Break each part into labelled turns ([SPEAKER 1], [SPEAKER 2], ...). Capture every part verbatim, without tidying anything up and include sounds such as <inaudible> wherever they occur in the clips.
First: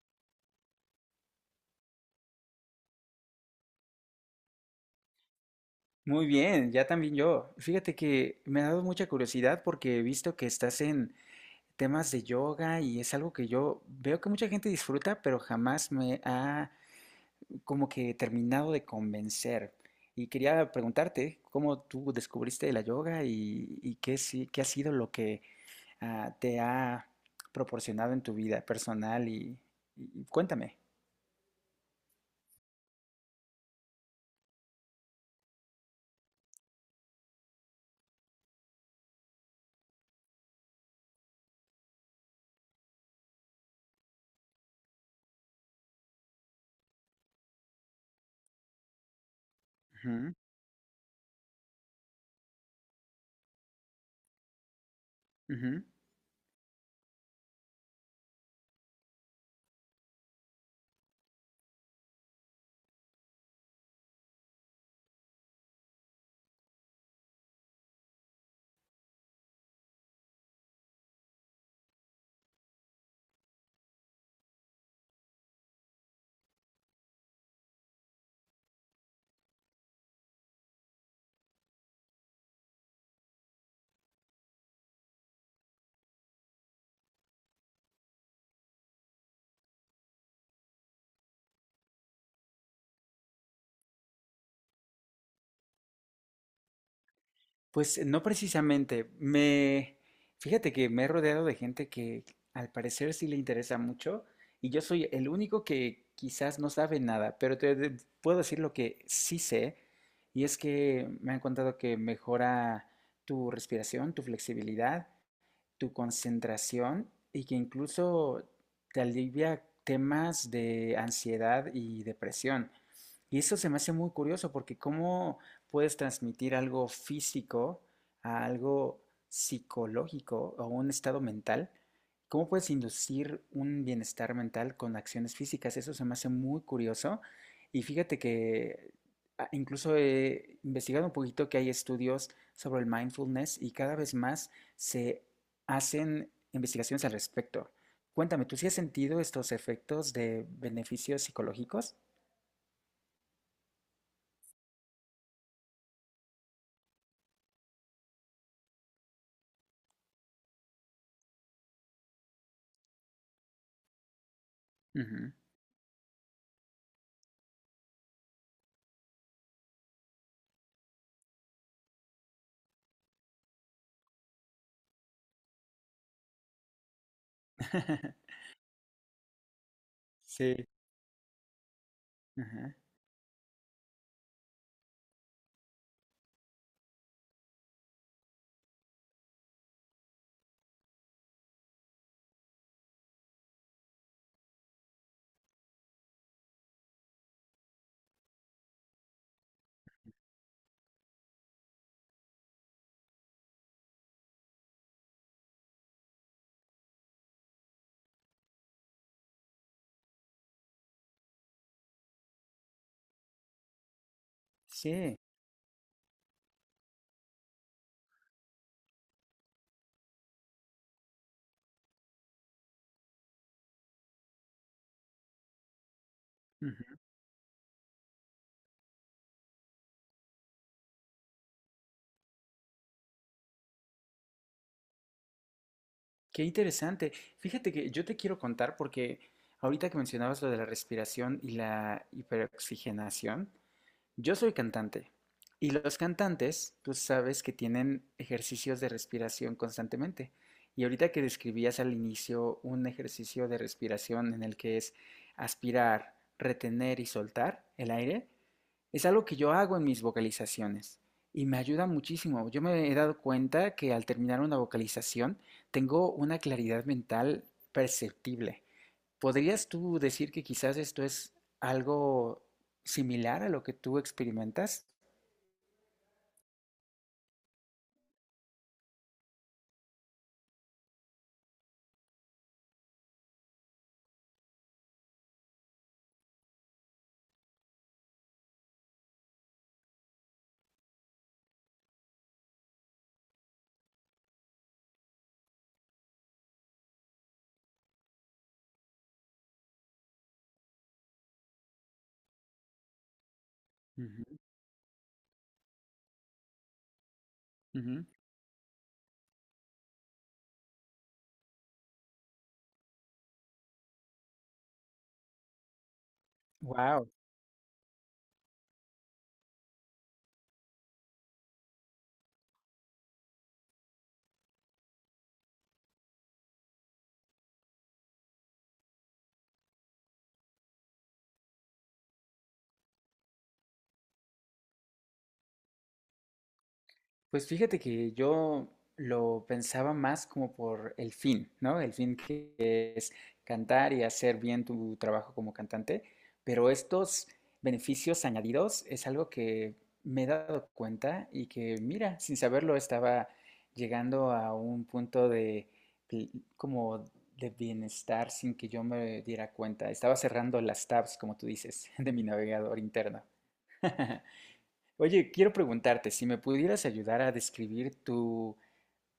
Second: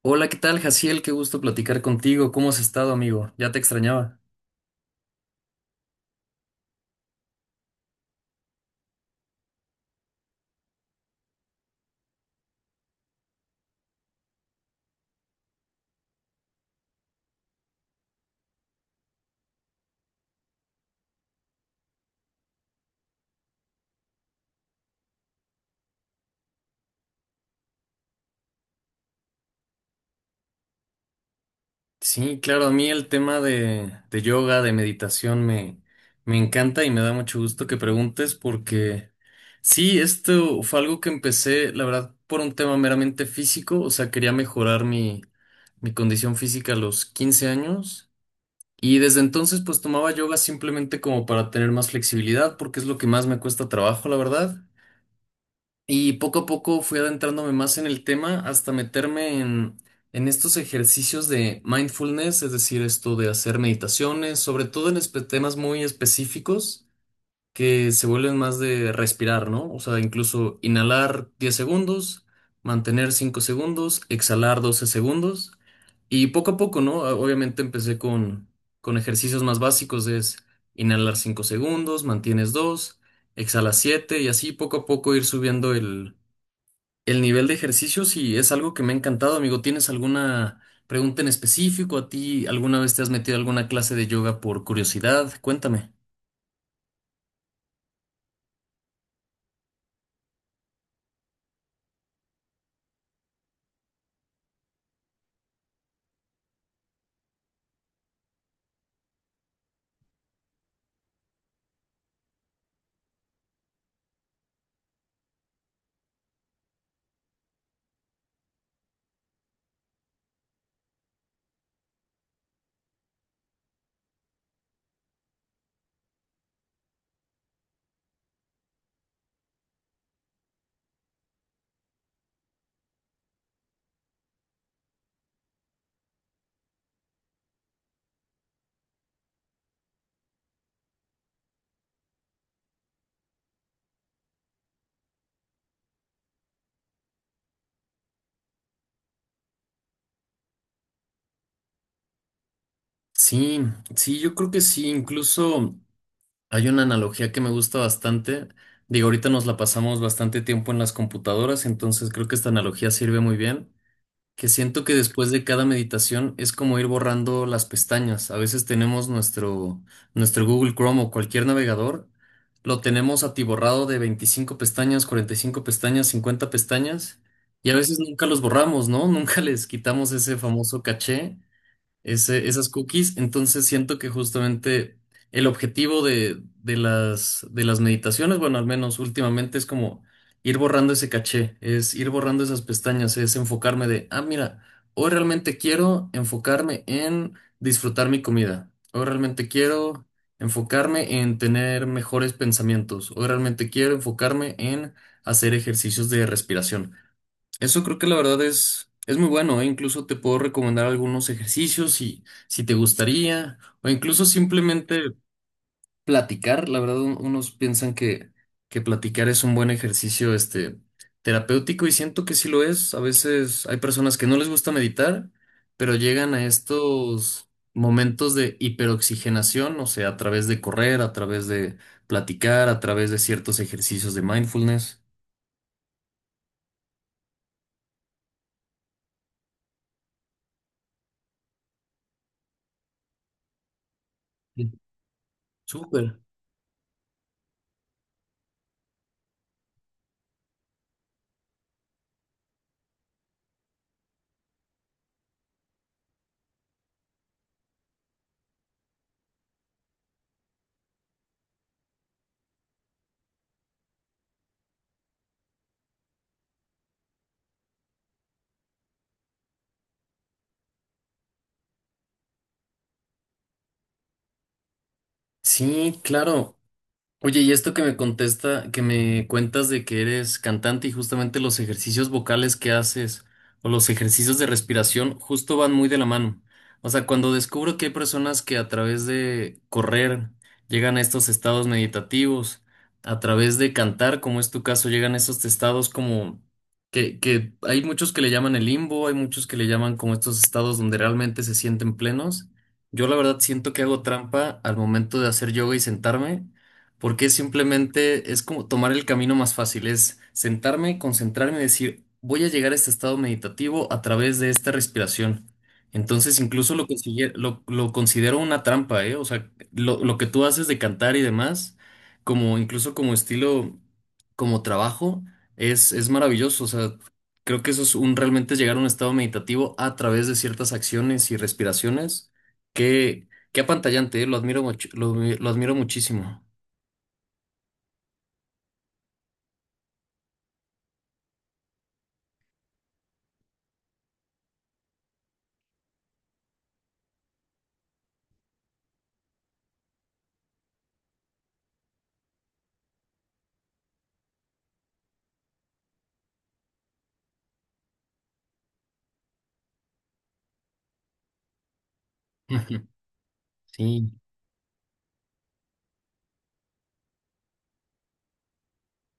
[SPEAKER 1] Hola, ¿qué tal, Jaciel? Qué gusto platicar contigo. ¿Cómo has estado, amigo? Ya te extrañaba.
[SPEAKER 2] Muy bien, ya también yo. Fíjate que me ha dado mucha curiosidad porque he visto que estás en temas de yoga y es algo que yo veo que mucha gente disfruta, pero jamás me ha como que terminado de convencer. Y quería preguntarte cómo tú descubriste la yoga y, y qué, sí- qué ha sido lo que ah, te ha proporcionado en tu vida personal y, y- y cuéntame.
[SPEAKER 1] Sí, claro, a mí el tema de, de yoga, de meditación, me, me encanta y me da mucho gusto que preguntes porque sí, esto fue algo que empecé, la verdad, por un tema meramente físico, o sea, quería mejorar mi, mi condición física a los quince años y desde entonces pues tomaba yoga simplemente como para tener más flexibilidad porque es lo que más me cuesta trabajo, la verdad.
[SPEAKER 2] Ujú, ujú.
[SPEAKER 1] Y poco a poco fui adentrándome más en el tema hasta meterme en, en estos ejercicios de mindfulness, es decir, esto de hacer meditaciones, sobre todo en espe- temas muy específicos que se vuelven más de respirar, ¿no? O sea, incluso inhalar diez segundos, mantener cinco segundos, exhalar doce segundos. Y poco a poco, ¿no? Ah, Obviamente empecé con, con ejercicios más básicos, es inhalar cinco segundos, mantienes dos, exhalas siete y así poco a poco ir subiendo el el nivel de ejercicio. Sí, es algo que me ha encantado, amigo. ¿Tienes alguna pregunta en específico? ¿A ti alguna vez te has metido a alguna clase de yoga por curiosidad? Cuéntame.
[SPEAKER 2] Pues no precisamente. Me, fíjate que me he rodeado de gente que al parecer sí le interesa mucho y yo soy el único que quizás no sabe nada, pero te de- puedo decir lo que sí sé y es que me han contado que mejora tu respiración, tu flexibilidad, tu concentración y que incluso te alivia temas de ansiedad y depresión. Y eso se me hace muy curioso porque cómo puedes transmitir algo físico a algo psicológico o un estado mental, cómo puedes inducir un bienestar mental con acciones físicas. Eso se me hace muy curioso. Y fíjate que ah, incluso he investigado un poquito que hay estudios sobre el mindfulness y cada vez más se hacen investigaciones al respecto. Cuéntame, ¿tú sí has sentido estos efectos de beneficios psicológicos?
[SPEAKER 1] Sí, sí, yo creo que sí. Incluso hay una analogía que me gusta bastante. Digo, ahorita nos la pasamos bastante tiempo en las computadoras, entonces creo que esta analogía sirve muy bien, que siento que después
[SPEAKER 2] Ujú.
[SPEAKER 1] de cada meditación es como ir borrando las pestañas. A veces tenemos nuestro, nuestro Google Chrome o cualquier navegador, lo tenemos atiborrado de veinticinco pestañas, cuarenta y cinco pestañas, cincuenta pestañas, y a veces nunca
[SPEAKER 2] <laughs>
[SPEAKER 1] los borramos, ¿no? <laughs> Nunca les quitamos ese
[SPEAKER 2] Sí,
[SPEAKER 1] famoso caché, ese- esas
[SPEAKER 2] ajá,
[SPEAKER 1] cookies. Entonces siento que justamente el objetivo de, de las, de las meditaciones, bueno, al menos últimamente, es como ir borrando ese caché, es ir borrando esas pestañas, es enfocarme de, ah, mira, hoy realmente quiero enfocarme en disfrutar mi comida, hoy realmente quiero enfocarme en tener mejores pensamientos, hoy realmente quiero enfocarme en hacer ejercicios de respiración. Eso creo que la verdad es, es muy bueno, ¿eh? Incluso te puedo recomendar algunos ejercicios si, si te gustaría, o incluso simplemente
[SPEAKER 2] sí,
[SPEAKER 1] platicar. La verdad, un- unos piensan que, que platicar es un buen ejercicio, este, terapéutico, y siento que sí lo es. A veces hay personas que no les gusta meditar, pero llegan a
[SPEAKER 2] ujú.
[SPEAKER 1] estos momentos de hiperoxigenación, o sea, a través de correr, a través de platicar, a través de ciertos ejercicios de mindfulness.
[SPEAKER 2] Qué interesante. Fíjate que yo te quiero contar porque ahorita que mencionabas lo de la respiración y la hiperoxigenación, yo soy
[SPEAKER 1] Sí.
[SPEAKER 2] cantante y los
[SPEAKER 1] Súper.
[SPEAKER 2] cantantes, tú sabes que tienen ejercicios de respiración constantemente. Y ahorita que describías al inicio un ejercicio de respiración en el que es aspirar, retener y soltar el aire, es algo que yo hago en mis vocalizaciones y me ayuda muchísimo. Yo me he dado cuenta que al terminar una vocalización tengo una claridad mental perceptible. ¿Podrías tú decir que quizás esto es algo similar a lo que tú experimentas?
[SPEAKER 1] Sí, claro. Oye, y esto que me contesta, que me cuentas de que eres cantante y justamente los ejercicios vocales que haces o los ejercicios de respiración justo van muy de la mano. O sea, cuando descubro que hay personas que a través de correr llegan a estos estados meditativos, a través de cantar, como es tu caso, llegan a estos estados como que, que hay muchos que le llaman el limbo, hay muchos que le llaman como estos estados donde realmente se sienten plenos. Yo la verdad siento que hago trampa al momento de hacer yoga y sentarme, porque simplemente es como tomar el camino más fácil, es sentarme, concentrarme y decir, voy a llegar a este estado meditativo a través de esta respiración. Entonces incluso lo,
[SPEAKER 2] Wow.
[SPEAKER 1] consigue- lo, lo considero una trampa, ¿eh? O sea, lo, lo que tú haces de cantar y demás, como incluso como estilo, como trabajo, es, es maravilloso. O sea, creo que eso es un realmente llegar a un estado meditativo a través de ciertas acciones y respiraciones que, que apantallante, ¿eh? Lo admiro, much- lo lo admiro muchísimo.
[SPEAKER 2] Pues fíjate que yo lo pensaba más como por el fin, ¿no? El fin que es cantar y hacer bien tu trabajo como cantante, pero estos beneficios añadidos es algo que me he dado cuenta y que, mira, sin saberlo estaba llegando a un punto de pl- como de bienestar sin que yo me diera cuenta. Estaba cerrando las tabs, como tú dices, <laughs> de mi
[SPEAKER 1] Ujú.
[SPEAKER 2] navegador interno.
[SPEAKER 1] <laughs> Sí,
[SPEAKER 2] <laughs> Oye, quiero preguntarte si me pudieras ayudar a describir tu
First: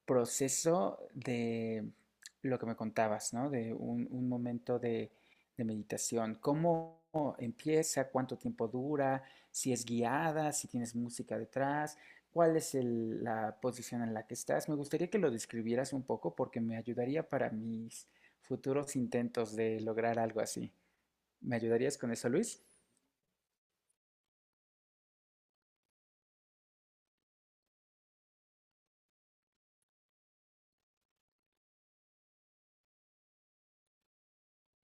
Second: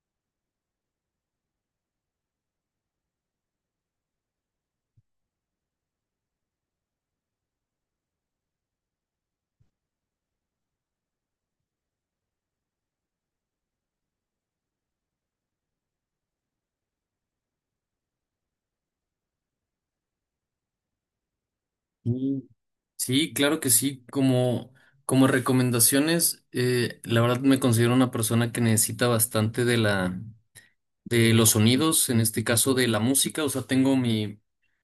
[SPEAKER 2] proceso de lo que me contabas, ¿no? De un, un momento de, de meditación. ¿Cómo empieza? ¿Cuánto tiempo dura? ¿Si es guiada? ¿Si tienes música detrás? ¿Cuál es el- la posición en la que estás? Me gustaría que lo describieras un poco porque me ayudaría para mis futuros intentos de lograr algo así. ¿Me ayudarías con eso,
[SPEAKER 1] sí,
[SPEAKER 2] Luis?
[SPEAKER 1] sí, claro que sí. Como, como recomendaciones, eh, la verdad me considero una persona que necesita bastante de la, de los sonidos, en este caso de la música. O sea, tengo mi,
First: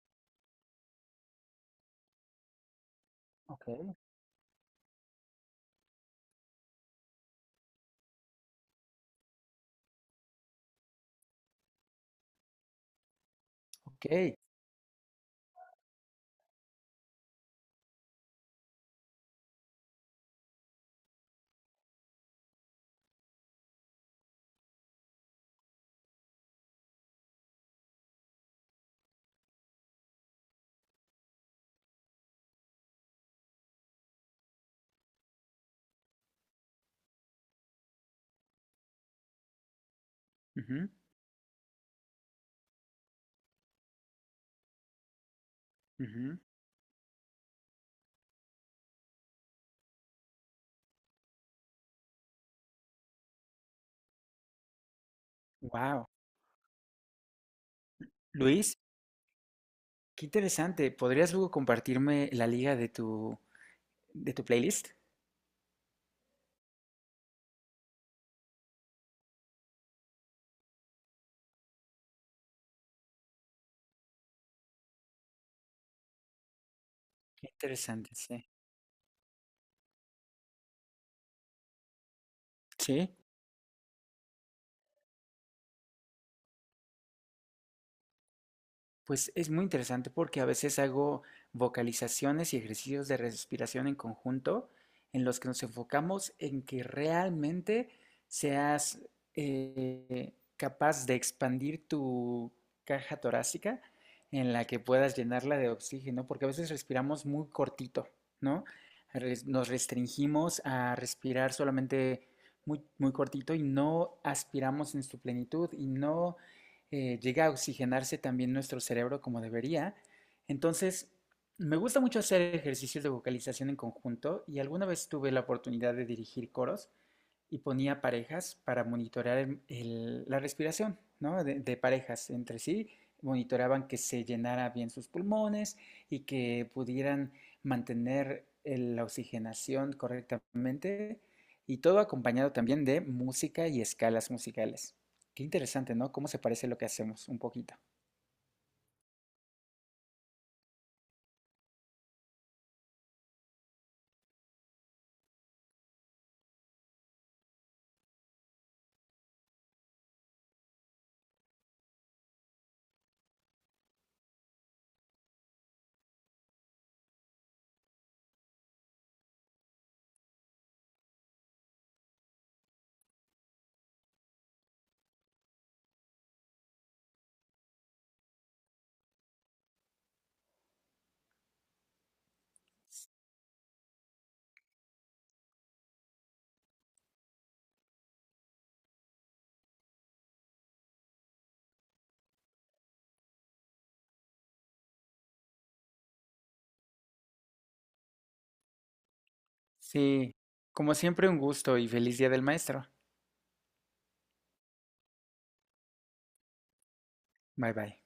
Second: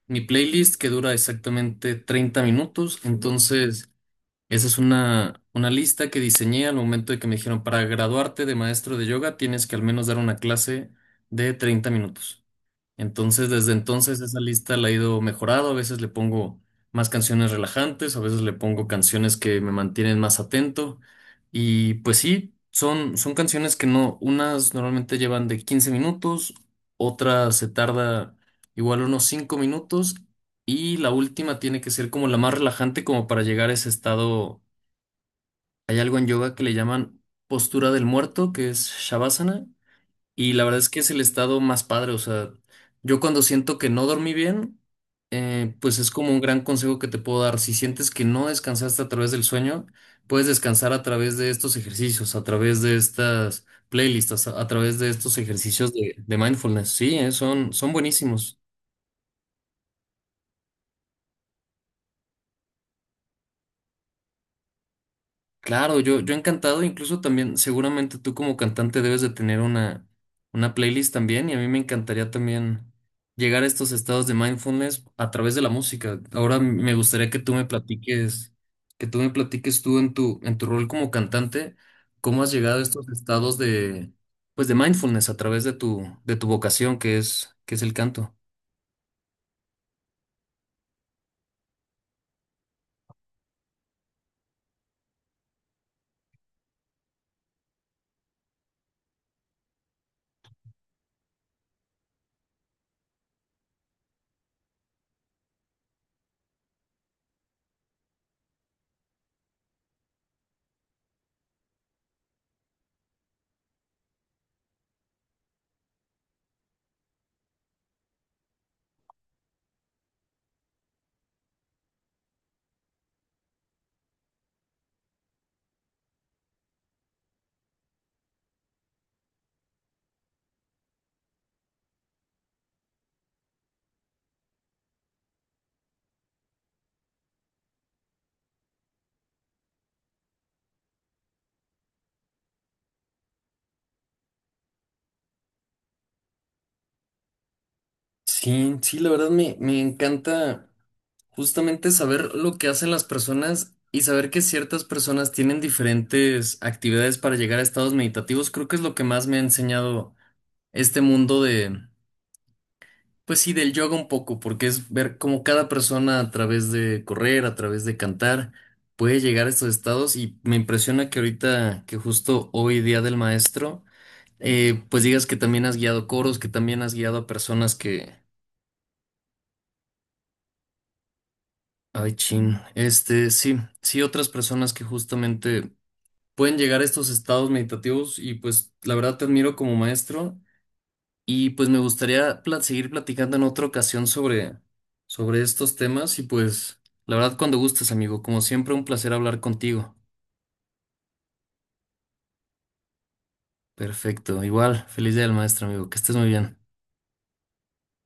[SPEAKER 1] mi playlist que dura exactamente treinta minutos. Entonces,
[SPEAKER 2] Ok.
[SPEAKER 1] esa es una, una lista que diseñé al momento de que me dijeron, para graduarte de maestro de yoga, tienes que al menos dar una clase de treinta minutos. Entonces, desde entonces
[SPEAKER 2] Ok.
[SPEAKER 1] esa lista la he ido mejorando. A veces le pongo más canciones relajantes, a veces le pongo canciones que me mantienen más atento. Y pues sí, son, son canciones que no, unas normalmente llevan de quince minutos, otras se tarda igual unos cinco minutos, y la última tiene que ser como la más relajante como para llegar a ese estado. Hay algo en yoga que le llaman postura del muerto, que es Shavasana, y la verdad es que es el estado más padre, o sea, yo cuando siento que no dormí bien, eh, pues es como un gran consejo que te puedo dar. Si sientes que no descansaste a través del sueño, puedes descansar a través de estos ejercicios, a través de estas playlists, a, a través de estos ejercicios
[SPEAKER 2] Wow.
[SPEAKER 1] de, de mindfulness. Sí, eh, son, son buenísimos.
[SPEAKER 2] Luis, qué interesante. ¿Podrías luego compartirme la liga de tu, de tu playlist?
[SPEAKER 1] Claro, yo, yo encantado, incluso también, seguramente tú como cantante debes de tener una, una playlist también, y a mí me encantaría también llegar a estos estados de mindfulness a través de la música. Ahora me gustaría que
[SPEAKER 2] Qué
[SPEAKER 1] tú me
[SPEAKER 2] interesante, sí.
[SPEAKER 1] platiques, que tú me platiques tú en tu, en tu rol como cantante, cómo has llegado a estos
[SPEAKER 2] Sí.
[SPEAKER 1] estados de, pues de mindfulness a través de tu, de tu vocación, que es, que es el canto.
[SPEAKER 2] Pues es muy interesante porque a veces hago vocalizaciones y ejercicios de respiración en conjunto en los que nos enfocamos en que realmente seas eh, capaz de expandir tu caja torácica en la que puedas llenarla de oxígeno, porque a veces respiramos muy cortito, ¿no? Res- Nos restringimos a respirar solamente muy, muy cortito y no aspiramos en su plenitud y no eh, llega a oxigenarse también nuestro cerebro como debería. Entonces, me gusta mucho hacer ejercicios de vocalización en conjunto y alguna vez tuve la oportunidad de dirigir coros y ponía parejas para monitorear el- el- la respiración, ¿no? De, de parejas entre sí, monitoreaban que se llenara bien sus pulmones y que pudieran mantener el- la oxigenación correctamente y todo acompañado también de música y escalas musicales. Qué interesante, ¿no? Cómo se parece lo que hacemos un poquito.
[SPEAKER 1] Sí, sí, la verdad me, me encanta. Justamente saber lo que hacen las personas y saber que ciertas personas tienen diferentes actividades para llegar a estados meditativos, creo que es lo que más me ha enseñado este mundo de, pues sí, del yoga un poco, porque es ver cómo cada persona a través de correr, a través de cantar, puede llegar a estos estados, y me impresiona que ahorita, que justo hoy día del maestro, eh, pues digas que también has guiado coros, que también has guiado a personas que... Ay, chin. Este, sí, sí, otras personas que justamente pueden llegar a estos estados meditativos, y pues la verdad te admiro como maestro y pues me gustaría pla- seguir platicando en otra ocasión sobre, sobre estos temas, y pues la verdad cuando gustes, amigo, como siempre un placer hablar contigo.
[SPEAKER 2] Sí, como siempre un gusto y feliz Día del Maestro.
[SPEAKER 1] Perfecto, igual, feliz día del maestro, amigo, que estés muy bien.
[SPEAKER 2] Bye bye.